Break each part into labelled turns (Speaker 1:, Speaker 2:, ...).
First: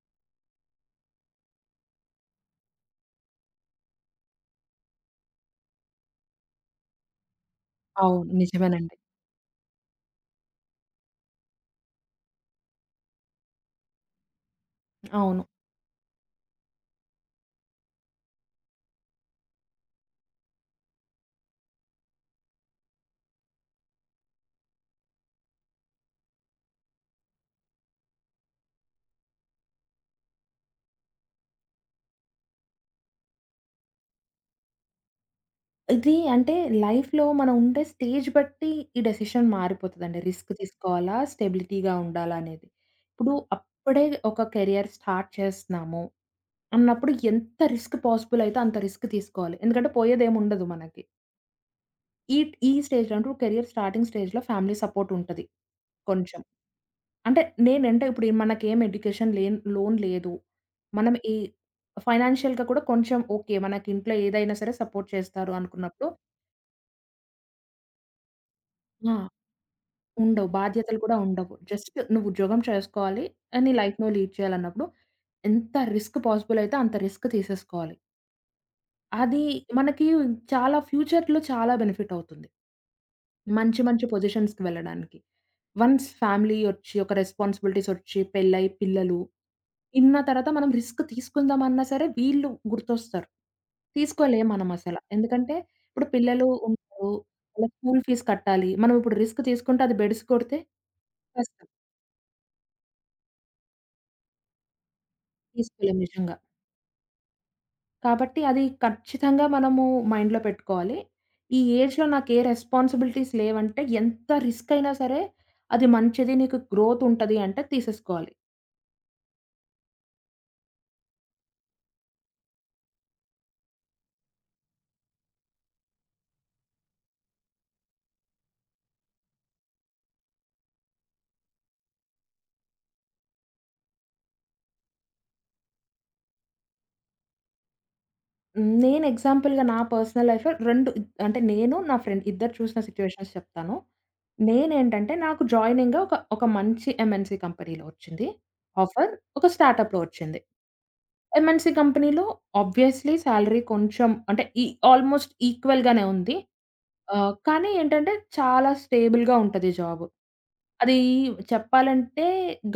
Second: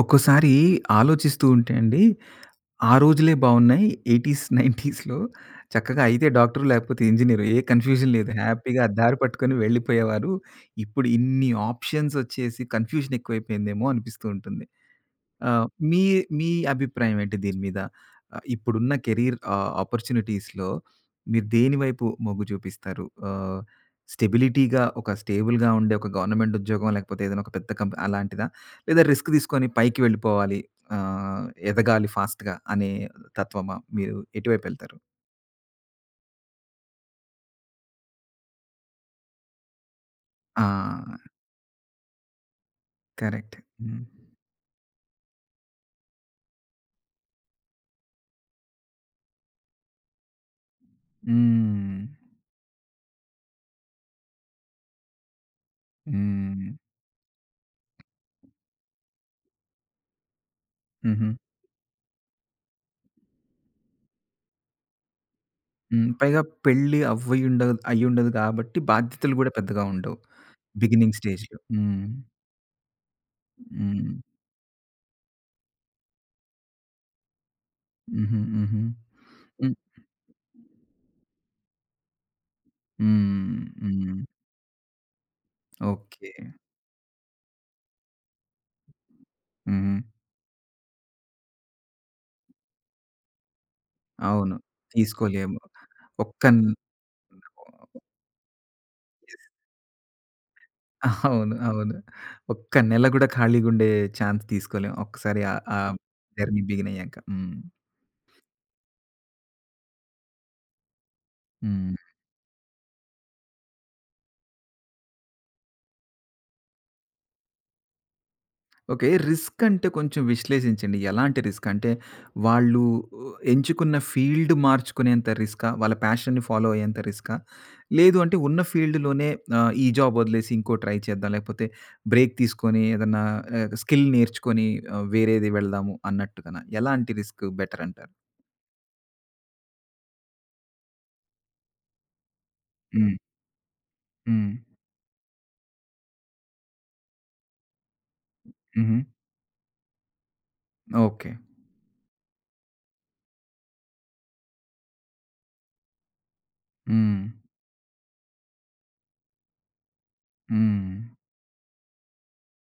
Speaker 1: ఒక్కోసారి ఆలోచిస్తూ ఉంటే అండి, ఆ రోజులే బావున్నాయి. 80స్, 90స్‌లో చక్కగా అయితే డాక్టరు లేకపోతే ఇంజినీరు ఏ కన్‌ఫ్యూజన్ లేదు.
Speaker 2: అవును.
Speaker 1: హ్యాపీగా ఆ
Speaker 2: నిజమేనండి.
Speaker 1: దారి పట్టుకొని వెళ్ళిపోయేవారు. ఇప్పుడు ఇన్ని ఆప్షన్స్ ఒచ్చేసి కన్‌ఫ్యూజన్ ఎక్కువైపోయిందేమో అనిపిస్తూ ఉంటుంది.
Speaker 2: అవును.
Speaker 1: ఆ! మీ మీ అభిప్రాయం ఏంటి దీని మీద? ఇప్పుడున్న కెరీర్ ఆపర్చునిటీస్‌లో మీరు దేని వైపు మొగ్గు చూపిస్తారు? స్టెబిలిటీగా ఒక స్టేబుల్‌గా ఉండే ఒక గవర్నమెంట్ ఉద్యోగం లేకపోతే ఏదైనా ఒక పెద్ద కంపెనీ అలాంటిదా? లేదా రిస్క్ తీసుకొని పైకి వెళ్ళిపోవాలి, ఆహ్, ఎదగాలి ఫాస్ట్‌గా అనే తత్వమా? మీరు ఎటువైపు వెళ్తారు?
Speaker 2: ఇది అంటే లైఫ్‌లో మనం ఉండే స్టేజ్ బట్టి ఈ డెసిషన్ మారిపోతదండి. రిస్క్
Speaker 1: ఆ!
Speaker 2: తీసుకోవాలా? స్టెబిలిటీగా ఉండాలా? అనేది. ఇప్పుడు
Speaker 1: కరెక్ట్. హ్మ్.
Speaker 2: అప్పుడే ఒక కెరియర్ స్టార్ట్ చేస్తున్నాము అన్నప్పుడు ఎంత రిస్క్ పాసిబుల్ అయితే అంత రిస్క్ తీసుకోవాలి. ఎందుకంటే పోయేదేముండదు మనకి.
Speaker 1: హ్మ్.
Speaker 2: ఈ ఈ స్టేజ్‌లో అంటే కెరియర్ స్టార్టింగ్ స్టేజ్‌లో ఫ్యామిలీ సపోర్ట్ ఉంటది. కొంచెం.
Speaker 1: హ్మ్.
Speaker 2: అంటే నేనంటే ఇప్పుడు మనకేం ఎడ్యుకేషన్ లేన్ లోన్ లేదు. మనం
Speaker 1: హుహు.
Speaker 2: ఈ ఫైనాన్షియల్‌గా కూడా కొంచెం ఓకే. మనకి ఇంట్లో ఏదైనా సరే సపోర్ట్ చేస్తారు
Speaker 1: హ్మ్.
Speaker 2: అనుకున్నప్పుడు
Speaker 1: పైగా పెళ్లి అవ్వి ఉండదు అయ్యుండదు కాబట్టి
Speaker 2: ఆ!
Speaker 1: బాధ్యతలు గూడా పెద్దగా ఉండవు.
Speaker 2: ఉండవు. బాధ్యతలు కూడా
Speaker 1: బిగినింగ్
Speaker 2: ఉండవు.
Speaker 1: స్టేజ్‌లో.
Speaker 2: జస్ట్
Speaker 1: హ్మ్.
Speaker 2: నువ్వు ఉద్యోగం చేసుకోవాలి. నీ లైఫ్
Speaker 1: హ్మ్.
Speaker 2: నువ్వు లీడ్ చేయాలన్నప్పుడు ఎంత రిస్క్ పాసిబుల్ అయితే అంత రిస్క్ తీసేసుకోవాలి.
Speaker 1: హుహు. హుహు.
Speaker 2: అది
Speaker 1: హ్మ్.
Speaker 2: మనకి చాలా ఫ్యూచర్‌లో చాలా బెనిఫిట్ అవుతుంది.
Speaker 1: హ్మ్.
Speaker 2: మంచి, మంచి
Speaker 1: హ్మ్.
Speaker 2: పొజిషన్స్‌కి వెళ్ళడానికి. Once
Speaker 1: okay.
Speaker 2: ఫ్యామిలీ ఒచ్చి, ఒక రెస్పాన్సిబిలిటీస్ ఒచ్చి, పెళ్లై, పిల్లలు
Speaker 1: హ్మ్.
Speaker 2: ఇన్న తర్వాత మనం రిస్క్ తీసుకుందామన్నా సరే వీళ్ళు గుర్తొస్తారు. తీసుకోలేం
Speaker 1: అవును.
Speaker 2: మనం అసల. ఎందుకంటే
Speaker 1: తీసుకోలేము.
Speaker 2: ఇప్పుడు
Speaker 1: ఒక్క
Speaker 2: పిల్లలు
Speaker 1: న్
Speaker 2: ఉంటారు. వాళ్ళ స్కూల్ ఫీస్ కట్టాలి. మనం ఇప్పుడు రిస్క్
Speaker 1: యెస్.
Speaker 2: తీసుకుంటే అది బెడిసి కొడితే
Speaker 1: అవును.
Speaker 2: కష్టం.
Speaker 1: అవును. ఒక్క నెల గూడా ఖాళీగుండే ఛాన్స్ తీసుకోలేం. ఒక్కసారి ఆ ఆ
Speaker 2: తీసుకోలేం నిజంగా.
Speaker 1: జర్నీ బిగినయ్యాక. హ్మ్.
Speaker 2: కాబట్టి అది ఖచ్చితంగా మనము మైండ్‌లో పెట్టుకోవాలి. ఈ
Speaker 1: హ్మ్.
Speaker 2: ఏజ్‌లో నాకు ఏ రెస్పాన్సిబిలిటీస్ లేవంటే ఎంత రిస్క్ అయినా సరే అది మంచిది. నీకు గ్రోత్ ఉంటది అంటే తీసేసుకోవాలి.
Speaker 1: ఓకే. రిస్క్ అంటే కొంచెం విశ్లేషించండి. ఎలాంటి రిస్క్? అంటే వాళ్ళు ఎంచుకున్న ఫీల్డ్ మార్చుకునేంత రిస్కా? వాళ్ళ ప్యాషన్‌ని ఫాలో అయ్యేంత రిస్కా? లేదు అంటే ఉన్న ఫీల్డ్‌లోనే ఈ జాబ్ వదిలేసి ఇంకో ట్రై చేద్దాం. లేకపోతే బ్రేక్ తీసుకొని ఏదన్నా స్కిల్ నేర్చుకొని వేరేది వెళ్దాము అన్నట్టుగానా? ఎలాంటి రిస్క్ బెటర్ అంటారు?
Speaker 2: హ్మ్. నేను ఎగ్జాంపుల్‌గా నా పర్సనల్ లైఫ్‌లో 2 అంటే నేను, నా ఫ్రెండ్ ఇద్దరు చూసిన
Speaker 1: హ్మ్.
Speaker 2: సిట్యుయేషన్స్ చెప్తాను.
Speaker 1: హ్మ్.
Speaker 2: నేనేంటంటే నాకు జాయినింగ్ ఒక ఒక మంచి ఎంఎన్‌సీ కంపెనీలో వచ్చింది.
Speaker 1: హుహు.
Speaker 2: ఆఫర్ ఒక స్టార్టప్‌లో వచ్చింది.
Speaker 1: ఓకే.
Speaker 2: ఎంఎన్‌సి కంపెనీలో ఆబ్వియస్‌లీ సాలరీ కొంచెం అంటే ఈ ఆల్‌మోస్ట్ ఈక్వల్ గానే ఉంది.
Speaker 1: హ్మ్.
Speaker 2: కానీ ఏంటంటే చాలా స్టేబుల్‌గా ఉంటది జాబ్.
Speaker 1: హ్మ్.
Speaker 2: అది చెప్పాలంటే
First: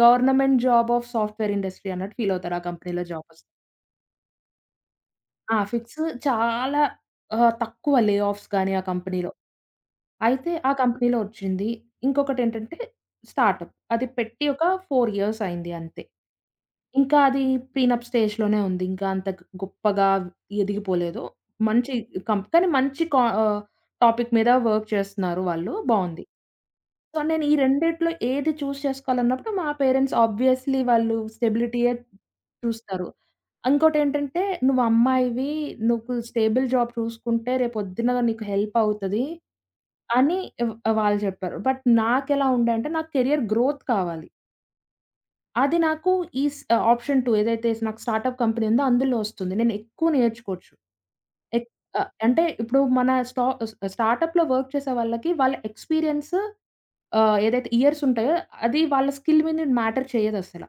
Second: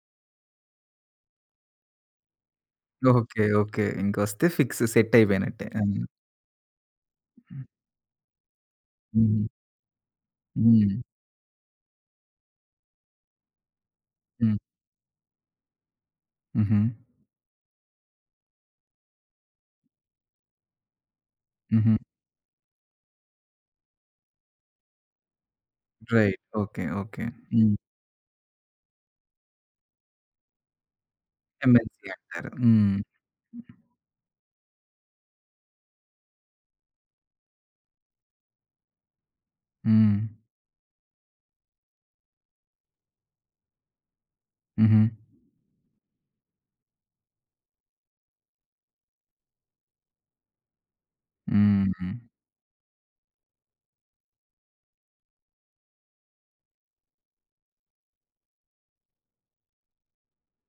Speaker 2: government job of software industry అన్నట్టు ఫీల్ అవుతారు ఆ కంపెనీలో జాబ్ వస్తే.
Speaker 1: ఓకే. ఓకే. ఇంకొస్తే ఫిక్స్ సెట్
Speaker 2: ఆ!
Speaker 1: అయిపోయినట్టే. ఆ!
Speaker 2: ఫిట్స్ చాలా తక్కువ లే ఆఫ్స్ గాని ఆ కంపెనీలో.
Speaker 1: హ్మ్.
Speaker 2: అయితే ఆ
Speaker 1: హ్మ్.
Speaker 2: కంపెనీలో ఒచ్చింది. ఇంకొకటేంటంటే స్టార్టప్. అది పెట్టి
Speaker 1: హ్మ్.
Speaker 2: ఒక 4 ఇయర్స్ అయింది అంతే.
Speaker 1: హుహు.
Speaker 2: ఇంకా అది ప్రీనప్ స్టేజ్‌లోనే ఉంది. ఇంకా అంత గొప్పగా ఎదిగిపోలేదు. మంచి
Speaker 1: హుహు.
Speaker 2: కం కానీ మంచి కా ఆహ్, టాపిక్ మీద వర్క్ చేస్తున్నారు వాళ్ళు. బావుంది.
Speaker 1: రైట్. ఓకే.
Speaker 2: So,
Speaker 1: okay.
Speaker 2: నేను ఈ
Speaker 1: హ్మ్.
Speaker 2: రెండిట్లో ఏది చేసుకోవాలన్నప్పుడు మా పేరెంట్స్ ఆబ్వియస్‌లీ వాళ్ళు స్టెబిలిటీయే
Speaker 1: ఎంఎన్‌సి అంటారు. హ్మ్.
Speaker 2: చూస్తారు. ఇంకోటేంటంటే, "నువ్వమ్మాయివి, నువ్వు అమ్మాయివి, నువ్వు స్టేబుల్ జాబ్ చూసుకుంటే రేపొద్దున నీకు హెల్పవుతది"
Speaker 1: హ్మ్.
Speaker 2: అని వ్ వాళ్ళు చెప్పారు. బట్ నాకెలా ఉండే అంటే, నాకు కెరియర్ గ్రోత్ కావాలి.
Speaker 1: హుహు.
Speaker 2: అది నాకు ఈ స్ ఆప్షన్ 2 ఏదైతే నాకు స్టార్టప్ కంపెనీ ఉందో అందులో వస్తుంది. నేను ఎక్కువ నేర్చుకోవచ్చు. ఎక్
Speaker 1: హ్మ్.
Speaker 2: అంటే ఇప్పుడు మన స్టార్టప్‌లో వర్క్ చేసే వాళ్ళకి వాళ్ళ ఎక్స్‌పీరియన్స్ ఏదైతే ఇయర్స్ ఉంటాయో, అది వాళ్ళ స్కిల్ మీద మ్యాటర్ చేయదసల.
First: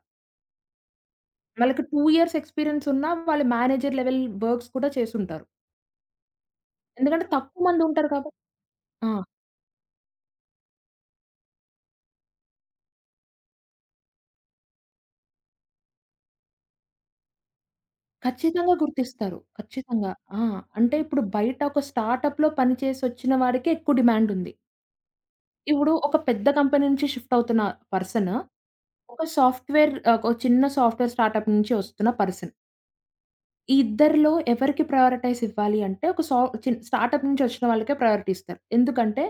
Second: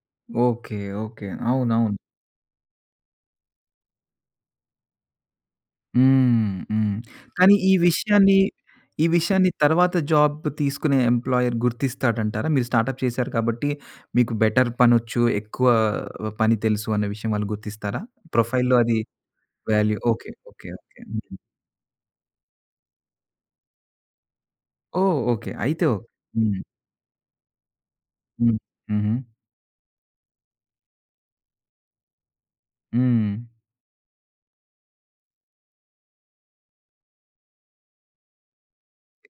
Speaker 1: ఓకే. ఓకే.
Speaker 2: వాళ్ళకి
Speaker 1: అవునవును.
Speaker 2: 2 ఇయర్స్ ఎక్స్‌పీరియన్స్ ఉన్నా, వాళ్ళు మేనేజర్ లెవెల్ వర్క్స్ కూడా చేసుంటారు.
Speaker 1: హ్మ్. హ్మ్.
Speaker 2: ఎందుకంటే
Speaker 1: కానీ
Speaker 2: తక్కువ మందుంటారు
Speaker 1: ఈ
Speaker 2: ఆ!
Speaker 1: విషయాన్ని తర్వాత జాబ్ తీసుకునే ఎంప్లాయర్ గుర్తిస్తాడంటారా? మీరు స్టార్టప్ చేశారు కాబట్టి మీకు బెటర్ పనొచ్చు, ఎక్కువ పని తెలుసు అన్న విషయం వాళ్ళు గుర్తిస్తారా?
Speaker 2: ఖచ్చితంగా
Speaker 1: ప్రొఫైల్‌లో అది
Speaker 2: గుర్తిస్తారు.
Speaker 1: వాల్యూ.
Speaker 2: ఖచ్చితంగా.
Speaker 1: ఓకే.
Speaker 2: ఆ!
Speaker 1: ఓకే.
Speaker 2: అంటే
Speaker 1: ఓకే.
Speaker 2: ఇప్పుడు
Speaker 1: హ్మ్.
Speaker 2: బయట ఒక స్టార్టప్‌లో పని చేసొచ్చిన వాడికే ఎక్కువ డిమాండుంది.
Speaker 1: ఓహ్! ఓకే. అయితే
Speaker 2: ఇప్పుడు
Speaker 1: ఓకే.
Speaker 2: ఒక పెద్ద
Speaker 1: హ్మ్.
Speaker 2: కంపెనీ నుంచి షిఫ్ట్ అవుతున్న పర్సన్,
Speaker 1: హ్మ్. హుహు.
Speaker 2: ఒక సాఫ్ట్‌వేర్ ఒక చిన్న సాఫ్ట్‌వేర్ స్టార్టప్ నుంచి వస్తున్న పర్సన్.
Speaker 1: హ్మ్.
Speaker 2: ఈ ఇద్దరిలో ఎవరికి ప్రయారిటైజ్ ఇవ్వాలి అంటే ఒక సా చి స్టార్టప్ నుంచి వచ్చిన వాళ్ళకే ప్రయారిటీ ఇస్తారు. ఎందుకంటే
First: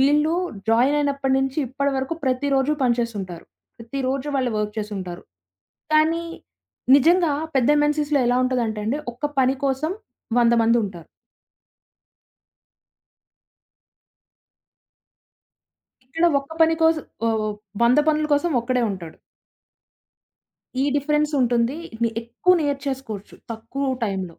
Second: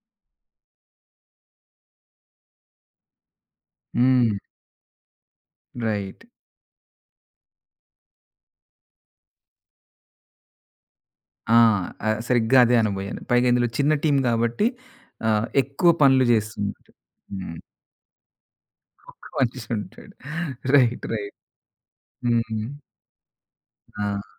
Speaker 2: వీళ్ళు జాయిన్ అయినప్పటి నుంచి ఇప్పటి వరకు ప్రతిరోజు పనిచేస్తుంటారు. ప్రతిరోజు
Speaker 1: హ్మ్.
Speaker 2: వాళ్ళు వర్క్ చేసుంటారు.
Speaker 1: రైట్.
Speaker 2: కానీ నిజంగా పెద్ద ఎంఎన్‌సీస్‌లో ఎలా ఉంటదంటే అండి, ఒక్క పని కోసం 100 మందుంటారు.
Speaker 1: ఆ! సరిగ్గా అదే అనబోయాను. పైగా ఇందులో చిన్న టీమ్ గాబట్టి ఎక్కువ పనులు
Speaker 2: ఇక్కడ ఒక్క పని
Speaker 1: జేస్తుంటాడు.
Speaker 2: కోసం ఓహ్!
Speaker 1: హ్మ్.
Speaker 2: 100 పనుల కోసం ఒక్కడే ఉంటాడు.
Speaker 1: ఒక్క మనిషి ఉంటాడు.
Speaker 2: ఈ
Speaker 1: రైట్.
Speaker 2: Difference
Speaker 1: right.
Speaker 2: ఉంటుంది. ని ఎక్కువ
Speaker 1: హ్మ్.
Speaker 2: నేర్చేసుకోవచ్చు తక్కువ టైంలో.
Speaker 1: ఆ!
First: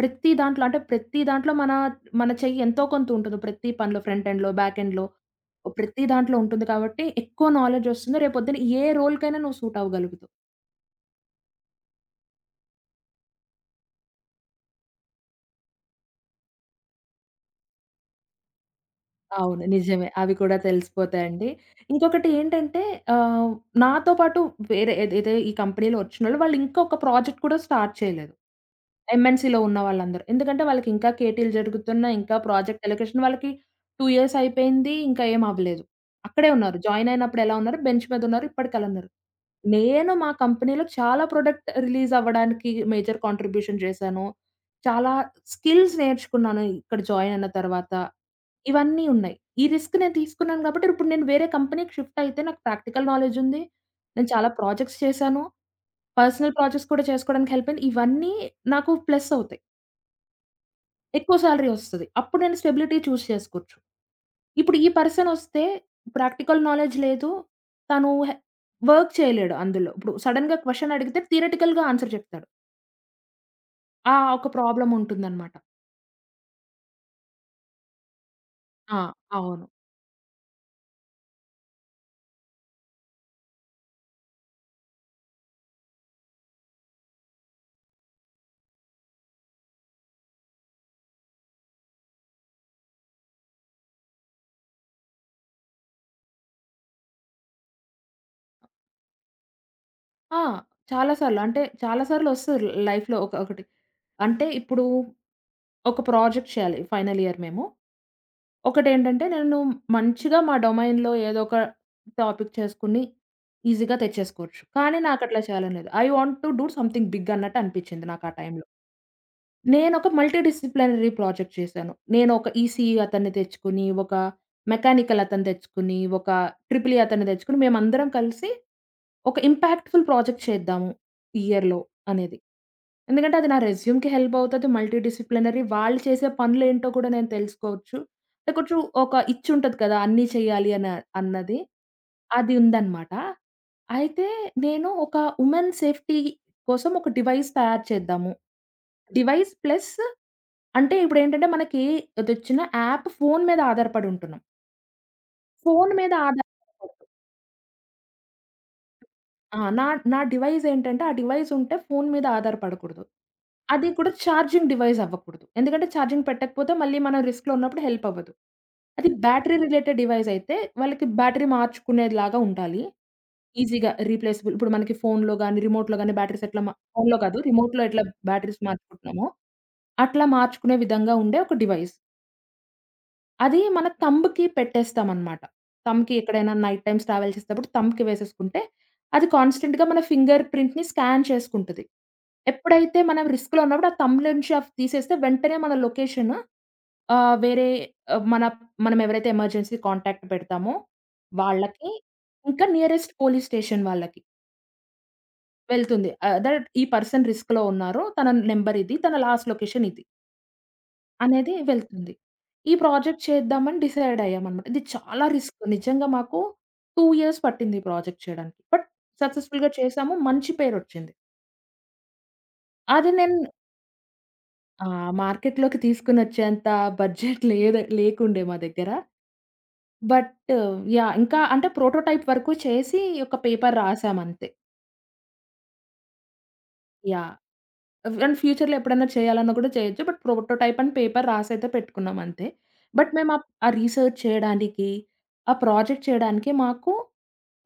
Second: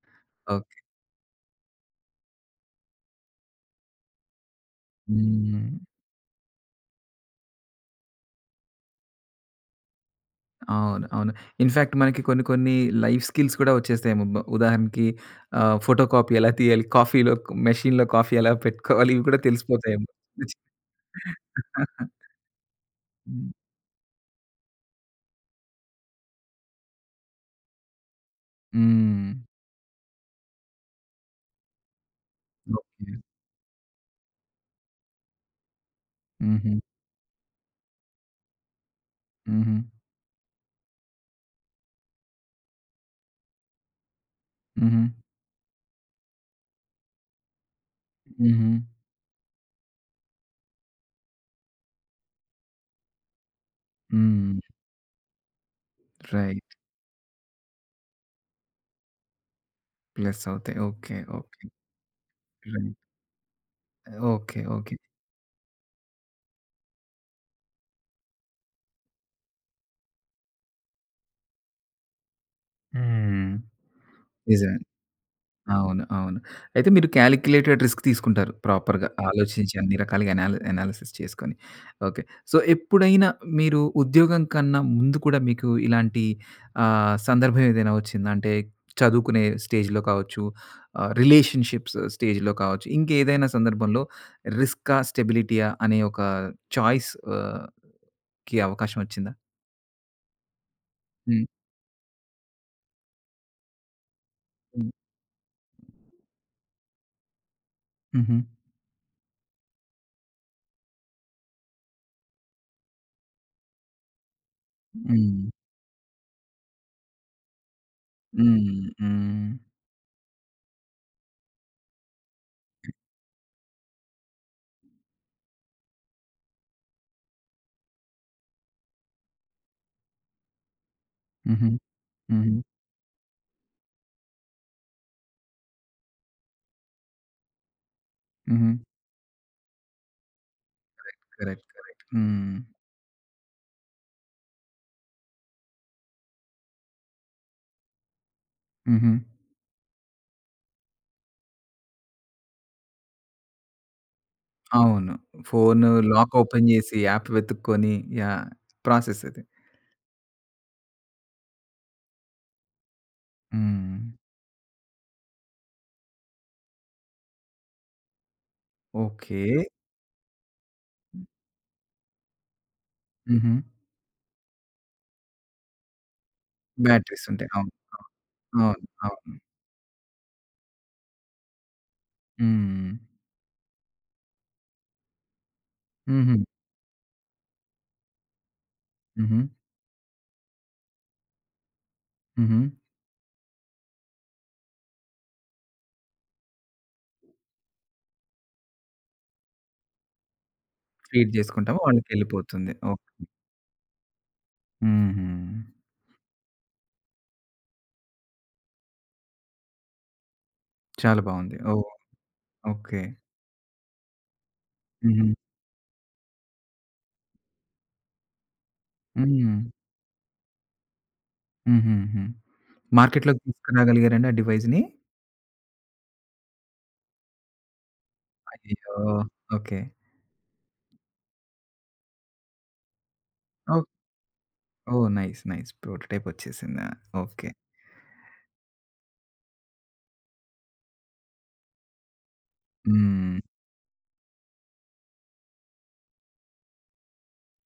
Speaker 1: ఓకే.
Speaker 2: ప్రతి దాంట్లో మన చెయ్యి ఎంతో కొంత ఉంటుంది. ప్రతి పనిలో ఫ్రంట్ ఎండ్‌లో, బ్యాక్ ఎండ్‌లో
Speaker 1: హ్మ్.
Speaker 2: ప్రతి దాంట్లో ఉంటుంది కాబట్టి ఎక్కువ నాలెడ్జ్ వస్తుంది. రేపొద్దున ఏ రోల్‌కైనా నువ్వు సూట్ అవ్వగలుగుతావు.
Speaker 1: అవును. అవును. ఇన్‌ఫాక్ట్ మనకి కొన్ని కొన్ని లైఫ్ స్కిల్స్ కూడా వచ్చేస్తాయేమో. ఉదాహరణకి ఫోటో కాపీ ఎలా తీయాలి? మెషీన్‌లో కాఫీ ఎలా పెట్టుకోవాలి? ఇవి కూడా
Speaker 2: అవును.
Speaker 1: తెలిసిపోతాయేమో.
Speaker 2: నిజమే. అవి కూడా తెలిసిపోతాయండి. ఇంకొకటి ఏంటంటే
Speaker 1: హ్మ్.
Speaker 2: ఆహ్, నాతో పాటు వేరే ఏదైతే ఈ కంపెనీలో వచ్చినోళ్ళు వాళ్ళు ఇంకొక ప్రాజెక్ట్ కూడా స్టార్ట్ చేయలేదు.
Speaker 1: హ్మ్.
Speaker 2: ఎంఎన్‌సీ‌లో ఉన్న వాళ్ళందరూ. ఎందుకంటే వాళ్ళకి ఇంకా కేటీలు జరుగుతున్నాయి. ఇంకా ప్రాజెక్ట్
Speaker 1: ఓకే.
Speaker 2: ఎలొకేషన్ వాళ్ళకి 2 ఇయర్స్ అయిపోయింది. ఇంకా ఏం అవ్వలేదు. అక్కడే
Speaker 1: హుహు.
Speaker 2: ఉన్నారు. జాయిన్ అయినప్పుడు ఎలా ఉన్నారు? బెంచ్ మీద ఉన్నారు. ఇప్పటికి అలా ఉన్నారు.
Speaker 1: హుహు.
Speaker 2: నేను మా కంపెనీలో చాలా ప్రొడక్ట్ రిలీజ్ అవ్వడానికి మేజర్ కాంట్రిబ్యూషన్ చేశాను.
Speaker 1: హుహు.
Speaker 2: చాలా స్కిల్స్ నేర్చుకున్నాను ఇక్కడ జాయిన్ అయిన తర్వాత.
Speaker 1: హుహు.
Speaker 2: ఇవన్నీ ఉన్నాయి. ఈ రిస్క్ నేను తీసుకున్నాను గాబట్టి, ఇప్పుడు నేను వేరే కంపెనీకి షిఫ్ట్ అయితే నాకు ప్రాక్టికల్ నాలెడ్జ్ ఉంది. నేను చాలా
Speaker 1: హ్మ్.
Speaker 2: ప్రాజెక్ట్స్ చేశాను. Personal
Speaker 1: right.
Speaker 2: ప్రాజెక్ట్స్ కూడా చేసుకోవడానికి హెల్ప్ అయింది. ఇవన్నీ నాకు ప్లస్ అవుతాయి.
Speaker 1: ప్లస్ అవుతాయి. ఓకే.
Speaker 2: ఎక్కువ
Speaker 1: ఓకే.
Speaker 2: సాలరీ ఒస్తది. అప్పుడు నేను స్టెబిలిటీ
Speaker 1: రైట్.
Speaker 2: చూజ్ చేసుకోవచ్చు.
Speaker 1: ఓకే.
Speaker 2: ఇప్పుడు ఈ
Speaker 1: ఓకే.
Speaker 2: పర్సన్ ఒస్తే ప్రాక్టికల్ నాలెడ్జ్ లేదు. తను వర్క్ చేయలేడు అందులో. ఇప్పుడు సడెన్‌గా క్వెషన్ అడిగితే థియరిటికల్‌గా ఆన్సర్ చెప్తాడు.
Speaker 1: హ్మ్.
Speaker 2: ఆ! ఒక
Speaker 1: నిజమే.
Speaker 2: ప్రాబ్లమ్ ఉంటుందన్నమాట.
Speaker 1: అవును. అవును. అయితే మీరు కాలిక్యులేటెడ్ రిస్క్ తీసుకుంటారు
Speaker 2: ఆ!
Speaker 1: ప్రాపర్‌గా.
Speaker 2: అవును.
Speaker 1: ఆలోచించి అన్ని రకాలుగా అనాలిసిస్ చేసుకొని. ఓకే. సో, ఎప్పుడైనా మీరు ఉద్యోగం కన్నా ముందు కూడా మీకు ఇలాంటి సందర్భం ఏదైనా వచ్చిందా? అంటే చదువుకునే స్టేజ్‌లో కావచ్చు, రిలేషన్‌షిప్స్ స్టేజ్‌లో కావచ్చు, ఇంకేదైనా సందర్భంలో రిస్కా? స్టెబిలిటీయా? అనే ఒక చాయిస్ ఆహ్, కి అవకాశం వచ్చిందా?
Speaker 2: ఆ! చాలా సార్లు.
Speaker 1: హ్మ్.
Speaker 2: అంటే చాలా సార్లొస్తది లైఫ్‌లో ఒకటి. అంటే ఇప్పుడు
Speaker 1: హ్మ్.
Speaker 2: ఒక ప్రాజెక్ట్ చేయాలి ఫైనల్ ఇయర్ మేము.
Speaker 1: హుహు.
Speaker 2: ఒకటేంటంటే నేను మంచిగా మా డొమైన్‌లో ఏదో ఒక టాపిక్ చేసుకొని ఈజీగా తెచ్చేసుకోవచ్చు. కానీ నాకట్లా
Speaker 1: హ్మ్.
Speaker 2: చేయాలని లేదు. I want to do something big అన్నట్టు అనిపిచ్చింది నాకు ఆ టైమ్‌లో.
Speaker 1: హ్మ్. హ్మ్.
Speaker 2: నేనొక మల్టీ డిసిప్లినరీ ప్రాజెక్ట్ చేశాను. నేను ఒక ఈసీఈ అతన్ని తెచ్చుకొని, ఒక మెకానికల్ అతను తెచ్చుకొని, ఒక ట్రిపుల్ ఈ అతన్ని తెచ్చుకొని, మేమందరం కలిసి ఒక ఇంపాక్ట్‌ఫుల్ ప్రాజెక్ట్ చేద్దాము ఈ
Speaker 1: హుహు.
Speaker 2: ఇయర్‌లో అనేది.
Speaker 1: హుహు.
Speaker 2: ఎందుకంటే అది నా రెజ్యూమ్‌కి హెల్ప్ అవుతది. మల్టీ డిసిప్లినరీ వాళ్ళు చేసే పనులేంటో కూడా నేను తెలుసుకోవచ్చు. అంటే
Speaker 1: హుహు.
Speaker 2: కొంచెం ఒక ఇచ్ ఉంటది కదా! అన్నీ చేయాలి అన్నది.
Speaker 1: కరెక్ట్. కరెక్ట్.
Speaker 2: అది
Speaker 1: హ్మ్.
Speaker 2: ఉందన్నమాట. అయితే నేను ఒక ఉమెన్ సేఫ్టీ కోసం ఒక డివైస్ తయారు చేద్దాము.
Speaker 1: హుహు.
Speaker 2: డివైస్ ప్లస్ అంటే ఇప్పుడేంటంటే మనకి ఏదొచ్చినా యాప్ ఫోను మీద ఆధారపడి ఉంటున్నాం.
Speaker 1: అవును. ఫోను
Speaker 2: ఫోను మీద
Speaker 1: లాక్ ఓపెన్
Speaker 2: ఆధారపడకూడదు.
Speaker 1: జేసి యాప్ వెతుక్కొని యాహ్! ప్రాసెస్ అది.
Speaker 2: ఆ! నా నా డివైస్ ఏంటంటే, ఆ డివైస్ ఉంటే ఫోను మీద ఆధారపడకూడదు. అది
Speaker 1: హ్మ్.
Speaker 2: కూడా చార్జింగ్ డివైస్ అవ్వకూడదు. ఎందుకంటే చార్జింగ్ పెట్టకపోతే మళ్ళీ మనం రిస్క్‌లో ఉన్నప్పుడు హెల్ప్ అవ్వదు. అది
Speaker 1: ఓకే.
Speaker 2: బ్యాటరీ రిలేటెడ్ డివైస్ అయితే వాళ్ళకి బ్యాటరీ మార్చుకునేలాగా ఉండాలి.
Speaker 1: హుహు.
Speaker 2: ఈజీగా రీప్లేసబుల్ ఇప్పుడు మనకి ఫోనులో గాని, రిమోట్‌లో గాని బ్యాటరీస్ ఎట్లా మా ఫోనులో
Speaker 1: బ్యాటరీస్
Speaker 2: కాదు
Speaker 1: ఉంటాయి. అవును.
Speaker 2: రిమోట్‌లో ఎట్లా బ్యాటరీస్
Speaker 1: అవును.
Speaker 2: మార్చుకుంటున్నామో,
Speaker 1: అవును.
Speaker 2: అట్లా మార్చుకునే విధంగా ఉండే ఒక డివైస్.
Speaker 1: హ్మ్.
Speaker 2: అది మన థంబ్‌కి పెట్టేస్తామనమాట. థంబ్‌కి
Speaker 1: హుహు.
Speaker 2: ఎక్కడైనా నైట్ టైమ్స్ ట్రావెల్ చేసేటప్పుడు థంబ్‌కి వేసేసుకుంటే, అది
Speaker 1: హుహు.
Speaker 2: కాన్స్టెంట్‌గా మన ఫింగర్ ప్రింట్‌ని స్కాన్ చేసుకుంటది.
Speaker 1: హుహు.
Speaker 2: ఎప్పుడైతే మనం రిస్క్‌లో ఉన్నప్పుడు ఆ థంబ్ నుంచి ఆఫ్ తీసేస్తే వెంటనే మన లొకేషన్ వేరే ఆహ్, మన మనం ఎవరైతే ఎమర్జెన్సీ కాంటాక్ట్ పెడతామో
Speaker 1: ఫీడ్ జేసుకుంటాము.
Speaker 2: వాళ్ళకి, ఇంకా
Speaker 1: వాళ్ళకెళ్ళిపోతుంది. ఓకే.
Speaker 2: నియరెస్ట్ పోలీస్ స్టేషన్ వాళ్ళకి
Speaker 1: హుహు.
Speaker 2: వెళ్తుంది. దట్ ఈ పర్సన్ రిస్క్‌లో ఉన్నారు. తన నంబర్ ఇది. తన లాస్ట్ లొకేషన్ ఇది.
Speaker 1: చాలా
Speaker 2: అనేది
Speaker 1: బావుంది. ఓహ్!
Speaker 2: వెళ్తుంది. ఈ
Speaker 1: ఓకే.
Speaker 2: ప్రాజెక్ట్ చేద్దామని డిసైడ్ అయ్యామనమాట. ఇది చాలా
Speaker 1: హుహు.
Speaker 2: రిస్క్. నిజంగా మాకు 2 ఇయర్స్ పట్టింది ఈ ప్రాజెక్ట్ చేయడానికి. బట్
Speaker 1: హ్మ్.
Speaker 2: సక్సెస్‌ఫుల్‌గా చేసాము. మంచి పేరొచ్చింది.
Speaker 1: హుహుహు.
Speaker 2: అది నేను
Speaker 1: మార్కెట్‌లోకి తీసుకురాగలిగారండి ఆ డివైస్‌ని?
Speaker 2: ఆ! మార్కెట్‌లోకి తీసుకొనొచ్చేంత బడ్జెట్ లేదు లేకుండే మా దగ్గర.
Speaker 1: అయ్యో! ఓకే.
Speaker 2: But yeah! ఇంకా అంటే ప్రోటోటైప్ వరకు చేసి ఒక పేపర్
Speaker 1: ఓహ్!
Speaker 2: రాసామంతే.
Speaker 1: ఓహ్! నైస్. నైస్. ప్రోటోటైప్ వచ్చేసిందా?
Speaker 2: యాహ్!
Speaker 1: ఓకే.
Speaker 2: అండ్ ఫ్యూచర్‌లో ఎప్పుడైనా చేయాలన్నా కూడా చేయొచ్చు. బట్ ప్రోటోటైప్ అని పేపర్ రాసైతే పెట్టుకున్నాం అంతే. బట్ మేము
Speaker 1: హ్మ్.
Speaker 2: ఆ రీసెర్చ్ చేయడానికి, ఆ ప్రాజెక్ట్ చేయడానికి మాకు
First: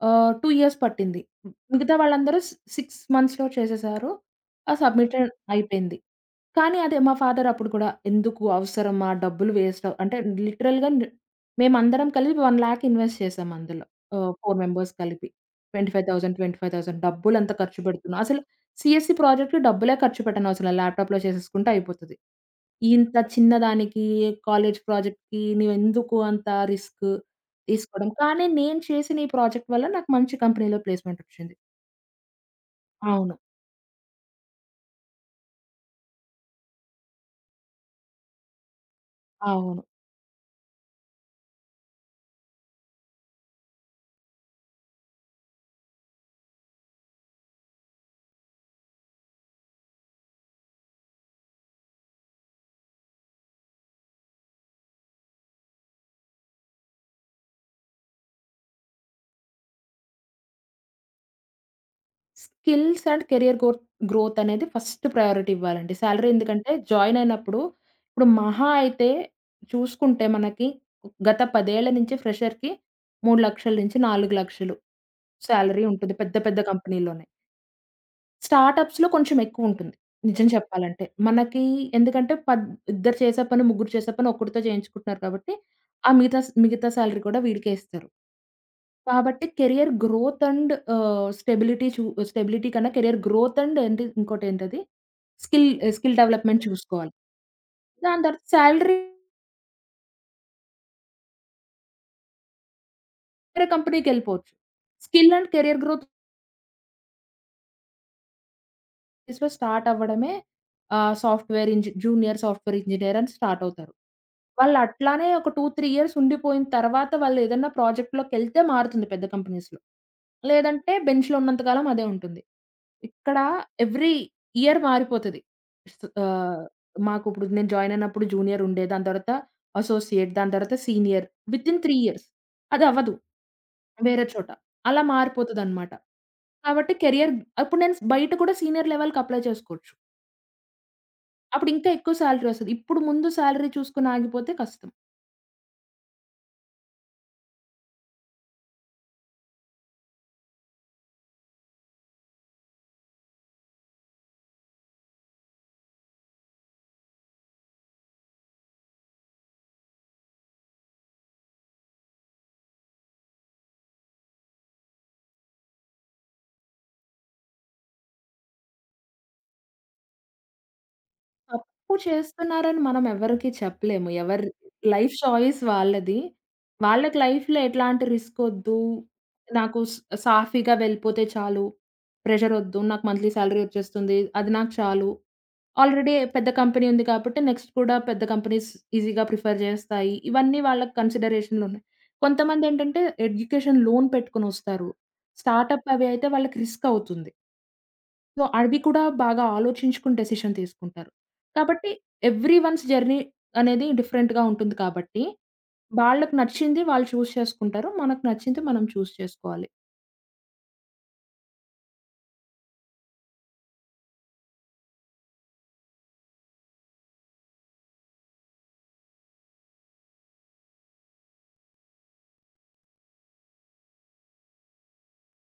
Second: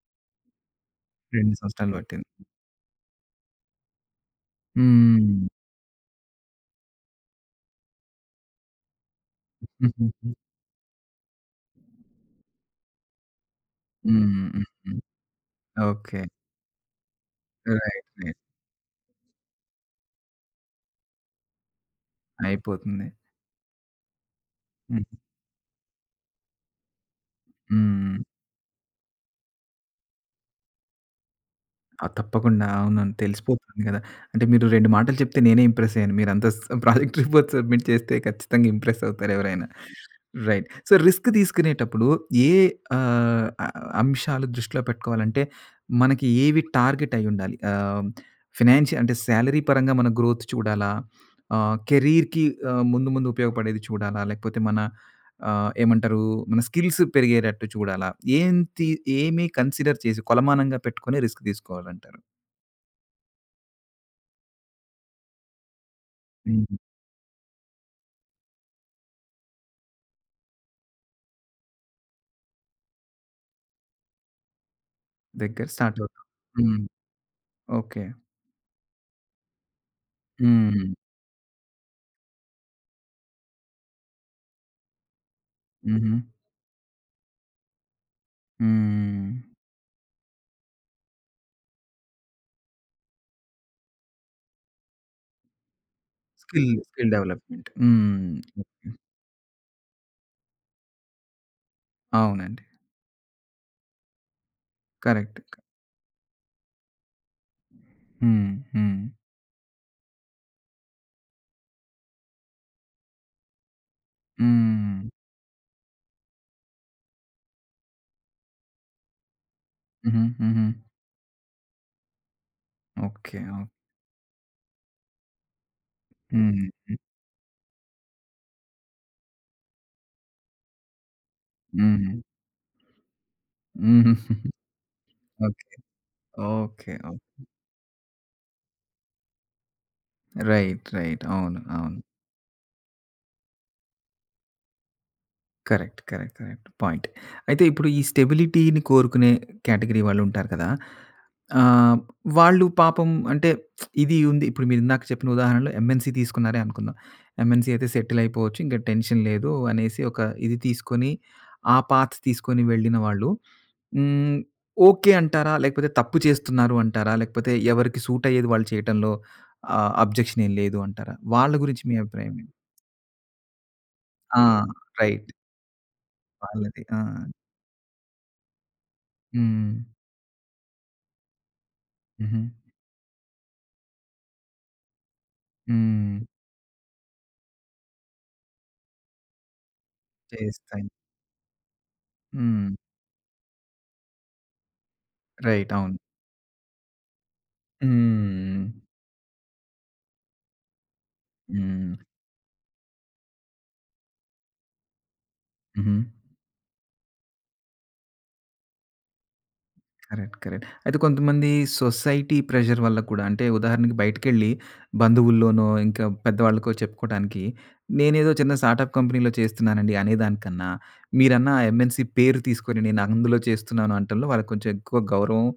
Speaker 2: 2 ఇయర్స్ పట్టింది.
Speaker 1: 2 సంవత్సరాలు
Speaker 2: మిగతా
Speaker 1: పట్టింది.
Speaker 2: వాళ్ళందరూ 6 మంత్స్‌లో చేసేసారు. ఆ సబ్మిషన్
Speaker 1: హ్మ్.
Speaker 2: అయిపోయింది. కానీ అదే మా ఫాదర్ అప్పుడు కూడా ఎందుకు అవసరమా? డబ్బులు వేస్ట్ అంటే
Speaker 1: హుహుహు.
Speaker 2: లిటరల్‌గా మేమందరం కలిపి 1,00,000 ఇన్వెస్ట్ చేసాం అందులో.
Speaker 1: హ్మ్.
Speaker 2: 4 మెంబర్స్
Speaker 1: హ్మ్.
Speaker 2: కలిపి.
Speaker 1: ఓకే.
Speaker 2: 25,000, 25,000 డబ్బులంతా ఖర్చు
Speaker 1: రైట్.
Speaker 2: పెడుతున్నాం.
Speaker 1: రైట్.
Speaker 2: అసలు సీఎస్‌సి ప్రాజెక్ట్‌కి డబ్బులే ఖర్చు పెట్టనవసరం లేదు. ల్యాప్‌టాప్‌లో చేసేసుకుంటే అయిపోతది.
Speaker 1: అయిపోతుంది.
Speaker 2: ఇంత చిన్నదానికి కాలేజ్
Speaker 1: హ్మ్.
Speaker 2: ప్రాజెక్ట్‌కి నువ్వెందుకు అంత రిస్క్ తీసుకోవడం?
Speaker 1: హ్మ్.
Speaker 2: కానీ నేను చేసిన ఈ ప్రాజెక్ట్ వల్ల నాకు మంచి కంపెనీలో ప్లేస్‌మెంట్ వచ్చింది.
Speaker 1: ఆ! తప్పకుండా. అవునవును.
Speaker 2: అవును.
Speaker 1: తెలిసిపోతుంది గదా! అంటే మీరు 2 మాటలు చెప్తే నేనే ఇంప్రెస్ అయ్యాను. మీరంత ప్రాజెక్ట్ రిపోర్ట్ సబ్మిట్ చేస్తే ఖచ్చితంగా ఇంప్రెస్ అవుతారు ఎవరైనా.
Speaker 2: అవును.
Speaker 1: రైట్. సో, రిస్క్ తీసుకునేటప్పుడు ఏ ఆహ్, ఆహ్, అంశాలు దృష్టిలో పెట్టుకోవాలంటే, మనకి ఏవి టార్గెట్ అయ్యుండాలి? ఫినాన్షియల్ అంటే సాలరీ పరంగా మన గ్రోత్ చూడాలా? కెరీర్‌కి ముందు ముందు ఉపయోగపడేది చూడాలా? లేకపోతే మన ఏమంటారు? మన స్కిల్స్ పెరిగేటట్టు చూడాలా? ఏం తి ఏమి కన్సిడర్ చేసి కొలమానంగా పెట్టుకొని రిస్క్ తీసుకోవాలంటారు?
Speaker 2: స్కిల్స్ అండ్ కెరియర్ గ్రోత్ అనేది ఫస్ట్ ప్రయారిటీ ఇవ్వాలండి. సాలరీ ఎందుకంటే
Speaker 1: హ్మ్.
Speaker 2: జాయిన్ అయినప్పుడు, ఇప్పుడు మహా అయితే చూసుకుంటే మనకి గత 10 ఏళ్ల నుంచి ఫ్రెషర్‌కి 3,00,000-4,00,000
Speaker 1: దగ్గర
Speaker 2: సాలరీ
Speaker 1: స్టార్ట్
Speaker 2: ఉంటుంది.
Speaker 1: అవుతాం.
Speaker 2: పెద్ద పెద్ద
Speaker 1: హ్మ్.
Speaker 2: కంపెనీల్లోనే.
Speaker 1: ఓకే.
Speaker 2: స్టార్టప్స్‌లో కొంచెం ఎక్కువుంటుంది. నిజం
Speaker 1: హ్మ్.
Speaker 2: చెప్పాలంటే. మనకి ఎందుకంటే ఇద్దరు చేసే పని, ముగ్గురు చేసే పని ఒకడితో చేయించుకుంటున్నారు కాబట్టి, ఆ
Speaker 1: హుహు.
Speaker 2: మిగతా మిగతా సాలరీ కూడా వీడికే ఇస్తారు.
Speaker 1: హ్మ్.
Speaker 2: కాబట్టి కెరియర్ గ్రోత్ అండ్ ఆహ్, స్టెబిలిటీ చూ స్టెబిలిటీ కన్నా కెరియర్ గ్రోత్ అండ్ ఏంటి ఇంకోటేంటది skill skill development
Speaker 1: skill, skill
Speaker 2: చూసుకోవాలి.
Speaker 1: డెవలప్‌మెంట్.
Speaker 2: దాని
Speaker 1: హ్మ్.
Speaker 2: తర్వాత
Speaker 1: ఓకే.
Speaker 2: సాలరీ
Speaker 1: అవునండి.
Speaker 2: వేరే కంపెనీకెళ్ళిపోవచ్చు. Skill
Speaker 1: correct.
Speaker 2: And career growth
Speaker 1: హ్మ్. హ్మ్.
Speaker 2: ఆఫీస్‌లో స్టార్ట్ అవ్వడమే ఆహ్, సాఫ్ట్‌వేర్ ఇంజి జూనియర్ సాఫ్ట్‌వేర్ ఇంజినీర్ అని స్టార్ట్ అవుతారు. వాళ్ళు
Speaker 1: హ్మ్.
Speaker 2: అట్లానే ఒక 2, 3 ఇయర్స్ ఉండిపోయిన తర్వాత వాళ్ళు ఏదన్నా ప్రాజెక్ట్‌లోకెళ్తే మారుతుంది పెద్ద కంపెనీస్‌లో.
Speaker 1: హుహు. హుహు.
Speaker 2: లేదంటే బెంచ్‌లో ఉన్నంత కాలం అదే ఉంటుంది.
Speaker 1: ఓకే.
Speaker 2: ఇక్కడ
Speaker 1: ఓకే.
Speaker 2: Every year మారిపోతది. స్ ఆహ్,
Speaker 1: హ్మ్.
Speaker 2: మాకు ఇప్పుడు నేను జాయిన్ అయినప్పుడు జూనియర్ ఉండే, దాని తర్వాత అసోసియేట్, దాని తర్వాత సీనియర్ వితిన్ 3
Speaker 1: హ్మ్.
Speaker 2: ఇయర్స్. అది అవ్వదు
Speaker 1: హ్మ్.
Speaker 2: వేరే చోట. అలా
Speaker 1: ఓకే.
Speaker 2: మారిపోతదనమాట.
Speaker 1: ఓకే.
Speaker 2: కాబట్టి కెరియర్
Speaker 1: ఓకే.
Speaker 2: అప్పుడు నేను బయట కూడా సీనియర్ లెవెల్‌కి అప్లై చేసుకోవచ్చు.
Speaker 1: రైట్. రైట్. అవును.
Speaker 2: అప్పుడు ఇంకా
Speaker 1: అవును.
Speaker 2: ఎక్కువ సాలరీ వస్తది. ఇప్పుడు ముందు సాలరీ చూసుకొని ఆగిపోతే కష్టం.
Speaker 1: కరెక్ట్. కరెక్ట్. కరెక్ట్. పాయింట్. అయితే ఇప్పుడు ఈ స్టెబిలిటీని కోరుకునే కేటగరీ వాళ్ళుంటారు కదా! ఆహ్, వాళ్ళు పాపం అంటే ఇది ఉంది. ఇప్పుడు మీరిందాక చెప్పిన ఉదాహరణలో ఎంఎన్‌సి తీసుకున్నారే అనుకుందాం. ఎంఎన్‌సి అయితే సెటిల్ అయిపోవచ్చు. ఇంక టెన్షన్ లేదు అనేసి ఒక ఇది తీసుకొని, ఆ పాత్ తీసుకొని వెళ్ళిన వాళ్ళు హ్మ్. ఓకే అంటారా? లేకపోతే తప్పు చేస్తున్నారు అంటారా? లేకపోతే ఎవరికి సూట్ అయ్యేది వాళ్ళు చేయటంలో అబ్జెక్షన్ ఏం లేదు అంటారా? వాళ్ళ గురించి మీ
Speaker 2: తప్పు
Speaker 1: అభిప్రాయం ఏంటి?
Speaker 2: చేస్తున్నారని మనం ఎవరికీ చెప్పలేము.
Speaker 1: ఆ!
Speaker 2: ఎవరి లైఫ్
Speaker 1: రైట్.
Speaker 2: చాయిస్ వాళ్ళది.
Speaker 1: వాళ్ళది. ఆ!
Speaker 2: వాళ్ళకి లైఫ్‌లో ఎట్లాంటి రిస్క్ ఒద్దు.
Speaker 1: హ్మ్.
Speaker 2: నాకు సాఫీగా వెళ్ళిపోతే చాలు.
Speaker 1: హుహు.
Speaker 2: ప్రెషర్ ఒద్దు. నాకు మంత్లీ సాలరీ వచ్చేస్తుంది. అది నాకు చాలు. ఆల్రెడీ
Speaker 1: హ్మ్.
Speaker 2: పెద్ద కంపెనీ ఉంది కాబట్టి నెక్స్ట్ కూడా పెద్ద కంపెనీస్ ఈజీగా ప్రిఫర్ చేస్తాయి. ఇవన్నీ
Speaker 1: చేస్తాయి.
Speaker 2: వాళ్ళకి కన్సిడరేషన్‌లో ఉన్నాయి.
Speaker 1: హ్మ్.
Speaker 2: కొంతమందేంటంటే ఎడ్యుకేషన్ లోన్ పెట్టుకొనొస్తారు.
Speaker 1: రైట్.
Speaker 2: స్టార్టప్
Speaker 1: అవును.
Speaker 2: అవి అయితే వాళ్ళకి రిస్క్ అవుతుంది. సో,
Speaker 1: హ్మ్.
Speaker 2: అవి కూడా బాగా ఆలోచించుకుని డెసిషన్ తీసుకుంటారు. కాబట్టి
Speaker 1: హ్మ్.
Speaker 2: ఎవ్రీ వన్స్ జర్నీ అనేది డిఫరెంట్‌గా ఉంటుంది కాబట్టి,
Speaker 1: హుహు.
Speaker 2: వాళ్ళకి నచ్చింది వాళ్ళు చూజ్ చేసుకుంటారు. మనకు నచ్చింది మనం చూజ్ చేసుకోవాలి.
Speaker 1: కరెక్ట్. కరెక్ట్. అయితే కొంతమంది సొసైటీ ప్రెషర్ వల్ల కూడా అంటే ఉదాహరణకి బయటికెళ్ళి బంధువుల్లోనో, ఇంకా పెద్దవాళ్ళకో చెప్పుకోవడానికి నేనేదో చిన్న స్టార్టప్ కంపెనీలో చేస్తున్నానండి అనేదానికన్నా, మీరన్న ఎంఎన్‌సి పేరు తీసుకొని నేను అందులో చేస్తున్నాను అనటంలో వాళ్ళకి కొంచెం ఎక్కువ గౌరవం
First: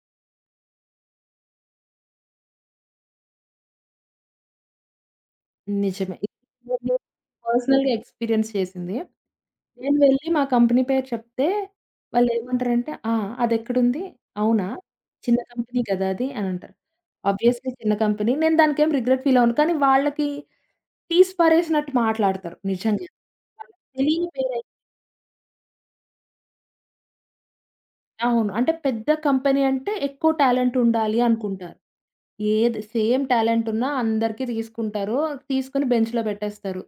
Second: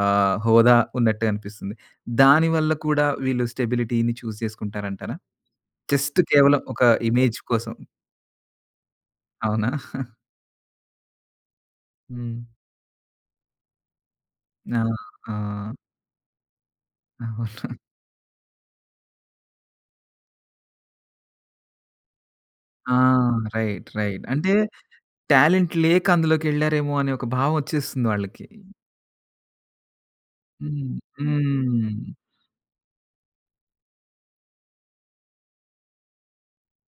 Speaker 1: హోదా ఉన్నట్టు అనిపిస్తుంది. దానివల్ల కూడా వీళ్ళు స్టెబిలిటీని చూజ్ చేసుకుంటారంటారా?
Speaker 2: నిజమే.
Speaker 1: జస్ట్
Speaker 2: ఇది
Speaker 1: కేవలం ఒక
Speaker 2: నేను
Speaker 1: ఇమేజ్ కోసం.
Speaker 2: పర్సనల్‌గా ఎక్స్‌పీరియన్స్ చేసింది.
Speaker 1: అవునా?
Speaker 2: నేను వెళ్ళి మా కంపెనీ పేరు చెప్తే
Speaker 1: హ్మ్.
Speaker 2: వాళ్ళేమంటారంటే, "ఆ! అదెక్కడుంది? అవునా?
Speaker 1: ఆ! ఆ!
Speaker 2: చిన్న కంపెనీ కదా అది" అనంటారు. ఆబ్వియస్‌లీ
Speaker 1: అవును.
Speaker 2: చిన్న కంపెనీ. నేను దానికేం రిగ్రెట్ ఫీల్ అవ్వను. కానీ వాళ్ళకి తీసి పారేసినట్టు మాట్లాడతారు
Speaker 1: ఆ!
Speaker 2: నిజంగా. వాళ్ళకి
Speaker 1: రైట్. రైట్.
Speaker 2: తెలియని
Speaker 1: అంటే
Speaker 2: పేరై
Speaker 1: టాలెంట్ లేక అందులోకెళ్లారేమో అనే ఒక భావం వచ్చేస్తుంది వాళ్ళకి.
Speaker 2: అవును. అంటే పెద్ద కంపెనీ అంటే ఎక్కువ టాలెంట్
Speaker 1: హ్మ్.
Speaker 2: ఉండాలి అనుకుంటారు.
Speaker 1: హ్మ్.
Speaker 2: ఏది సేమ్ టాలెంట్ ఉన్నా అందరికీ తీసుకుంటారు. తీసుకొని బెంచ్‌లో పెట్టేస్తారు.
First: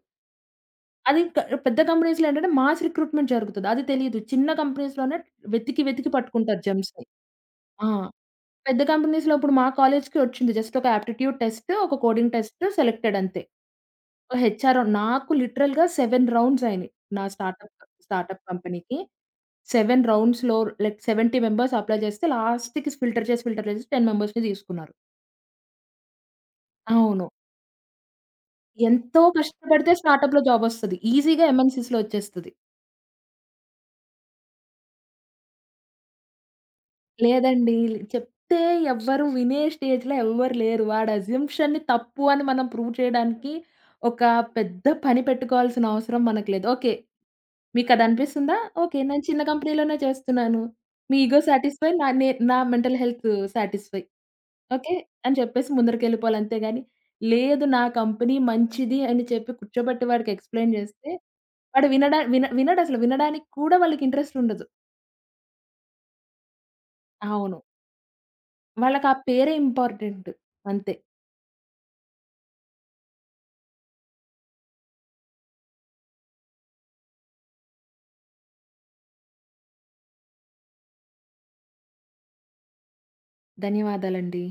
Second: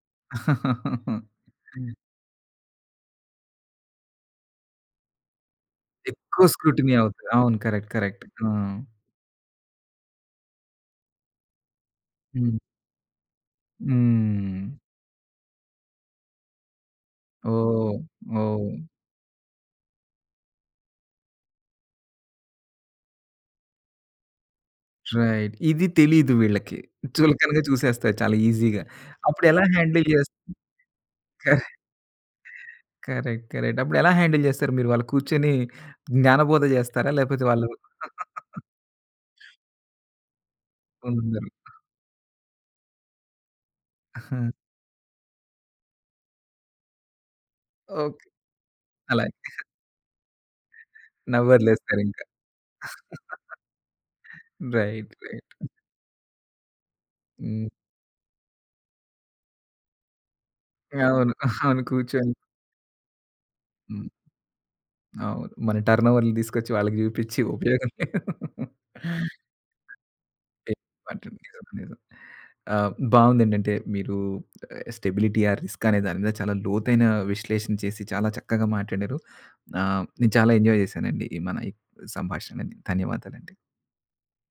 Speaker 2: అది క పెద్ద
Speaker 1: హ్మ్.
Speaker 2: కంపెనీస్‌లో ఏంటంటే మాస్ రిక్రూట్‌మెంట్ జరుగుతది. అది తెలీదు. చిన్న కంపెనీస్‌లోనే వెతికి వెతికి
Speaker 1: ఎక్కువ
Speaker 2: పట్టుకుంటారు
Speaker 1: స్క్రూటినీ
Speaker 2: జెమ్స్‌ని.
Speaker 1: అవుతది. అవును.
Speaker 2: ఆ!
Speaker 1: కరెక్ట్. కరెక్ట్. ఆ!
Speaker 2: పెద్ద కంపెనీస్‌లో ఇప్పుడు మా కాలేజ్‌కి వచ్చింది. జస్ట్ ఒక యాప్టిట్యూడ్ టెస్ట్, ఒక కోడింగ్
Speaker 1: హ్మ్.
Speaker 2: టెస్ట్ సెలెక్టెడ్ అంతే. ఒక
Speaker 1: హ్మ్.
Speaker 2: హెచ్ఆర్ నాకు లిటరల్‌గా 7 రౌండ్స్ అయినాయి. నా స్టార్టప్
Speaker 1: ఓహ్!
Speaker 2: స్టార్టప్
Speaker 1: ఓహ్!
Speaker 2: కంపెనీకి. 7 రౌండ్స్‌లో లైక్ 70 మెంబర్స్ అప్లై చేస్తే లాస్ట్‌కి ఫిల్టర్ చేసి, ఫిల్టర్ చేసి 10 మెంబర్స్‌ని తీసుకున్నారు.
Speaker 1: రైట్. ఇది తెలీదు వీళ్ళకి.
Speaker 2: అవును.
Speaker 1: చులకనగా చూసేస్తారు చాలా ఈజీగా.
Speaker 2: ఎంతో
Speaker 1: అప్పుడెలా
Speaker 2: కష్టపడితే
Speaker 1: హ్యాండిల్ చేస్
Speaker 2: స్టార్టప్‌లో జాబ్ వస్తది. ఈజీగా ఎంఎన్‌సీస్‌లో వచ్చేస్తది.
Speaker 1: కరెక్ట్. కరెక్ట్. అప్పుడెలా హ్యాండిల్ జేస్తారు మీరు? వాళ్ళు కూర్చొని జ్ఞానబోధ జేస్తారా? లేపోతే వాళ్ళు
Speaker 2: లేదండి. చెప్తే ఎవ్వరు వినే స్టేజ్‌లో ఎవ్వరు లేరు. వాడి
Speaker 1: ఉండరు.
Speaker 2: అజంప్షన్‌ని తప్పు అని మనం ప్రూవ్ చేయడానికి ఒక పెద్ద పని పెట్టుకోవాల్సిన అవసరం మనకు లేదు. ఓకే.
Speaker 1: ఓకే.
Speaker 2: మీకదనిపిస్తుందా? ఓకే. నేను చిన్న
Speaker 1: అలాగే.
Speaker 2: కంపెనీలోనే చేస్తున్నాను. మీ ఇగో సాటిస్ఫై. నా
Speaker 1: నవ్వొదిలేస్తారింకా.
Speaker 2: నే నా mental health satisfy. Okay.
Speaker 1: Right. Right.
Speaker 2: అని చెప్పేసి ముందరికెళ్ళిపోవాలి అంతేగాని, లేదు
Speaker 1: హ్మ్.
Speaker 2: నా కంపెనీ మంచిది అని చెప్పి కూర్చోబెట్టి వాడికి ఎక్స్‌ప్లెయిన్ చేస్తే,
Speaker 1: అవును. అవును.
Speaker 2: వాడు వినడా
Speaker 1: కూర్చొని
Speaker 2: వినడసలు. వినడానికి కూడా వాళ్ళకి
Speaker 1: హ్మ్.
Speaker 2: ఇంట్రెస్ట్ ఉండదు.
Speaker 1: అవును. మన టర్నోవర్‌లు తీసుకొచ్చి వాళ్ళకి జూపిచ్చి
Speaker 2: అవును.
Speaker 1: ఉపయోగం లేదు.
Speaker 2: వాళ్ళకా పేరే ఇంపార్టెంట్. అంతే.
Speaker 1: నిజం. నిజం. బావుందండి. అంటే మీరు స్టెబిలిటీ, ఆ రిస్క్ అనే దాని మీద చాలా లోతైన విశ్లేషణ చేసి చాలా చక్కగా మాట్లాడారు. నేను చాలా ఎంజాయ్ జేశానండి ఈ మన ఈ సంభాషణని. ధన్యవాదాలండి.
Speaker 2: ధన్యవాదాలండి.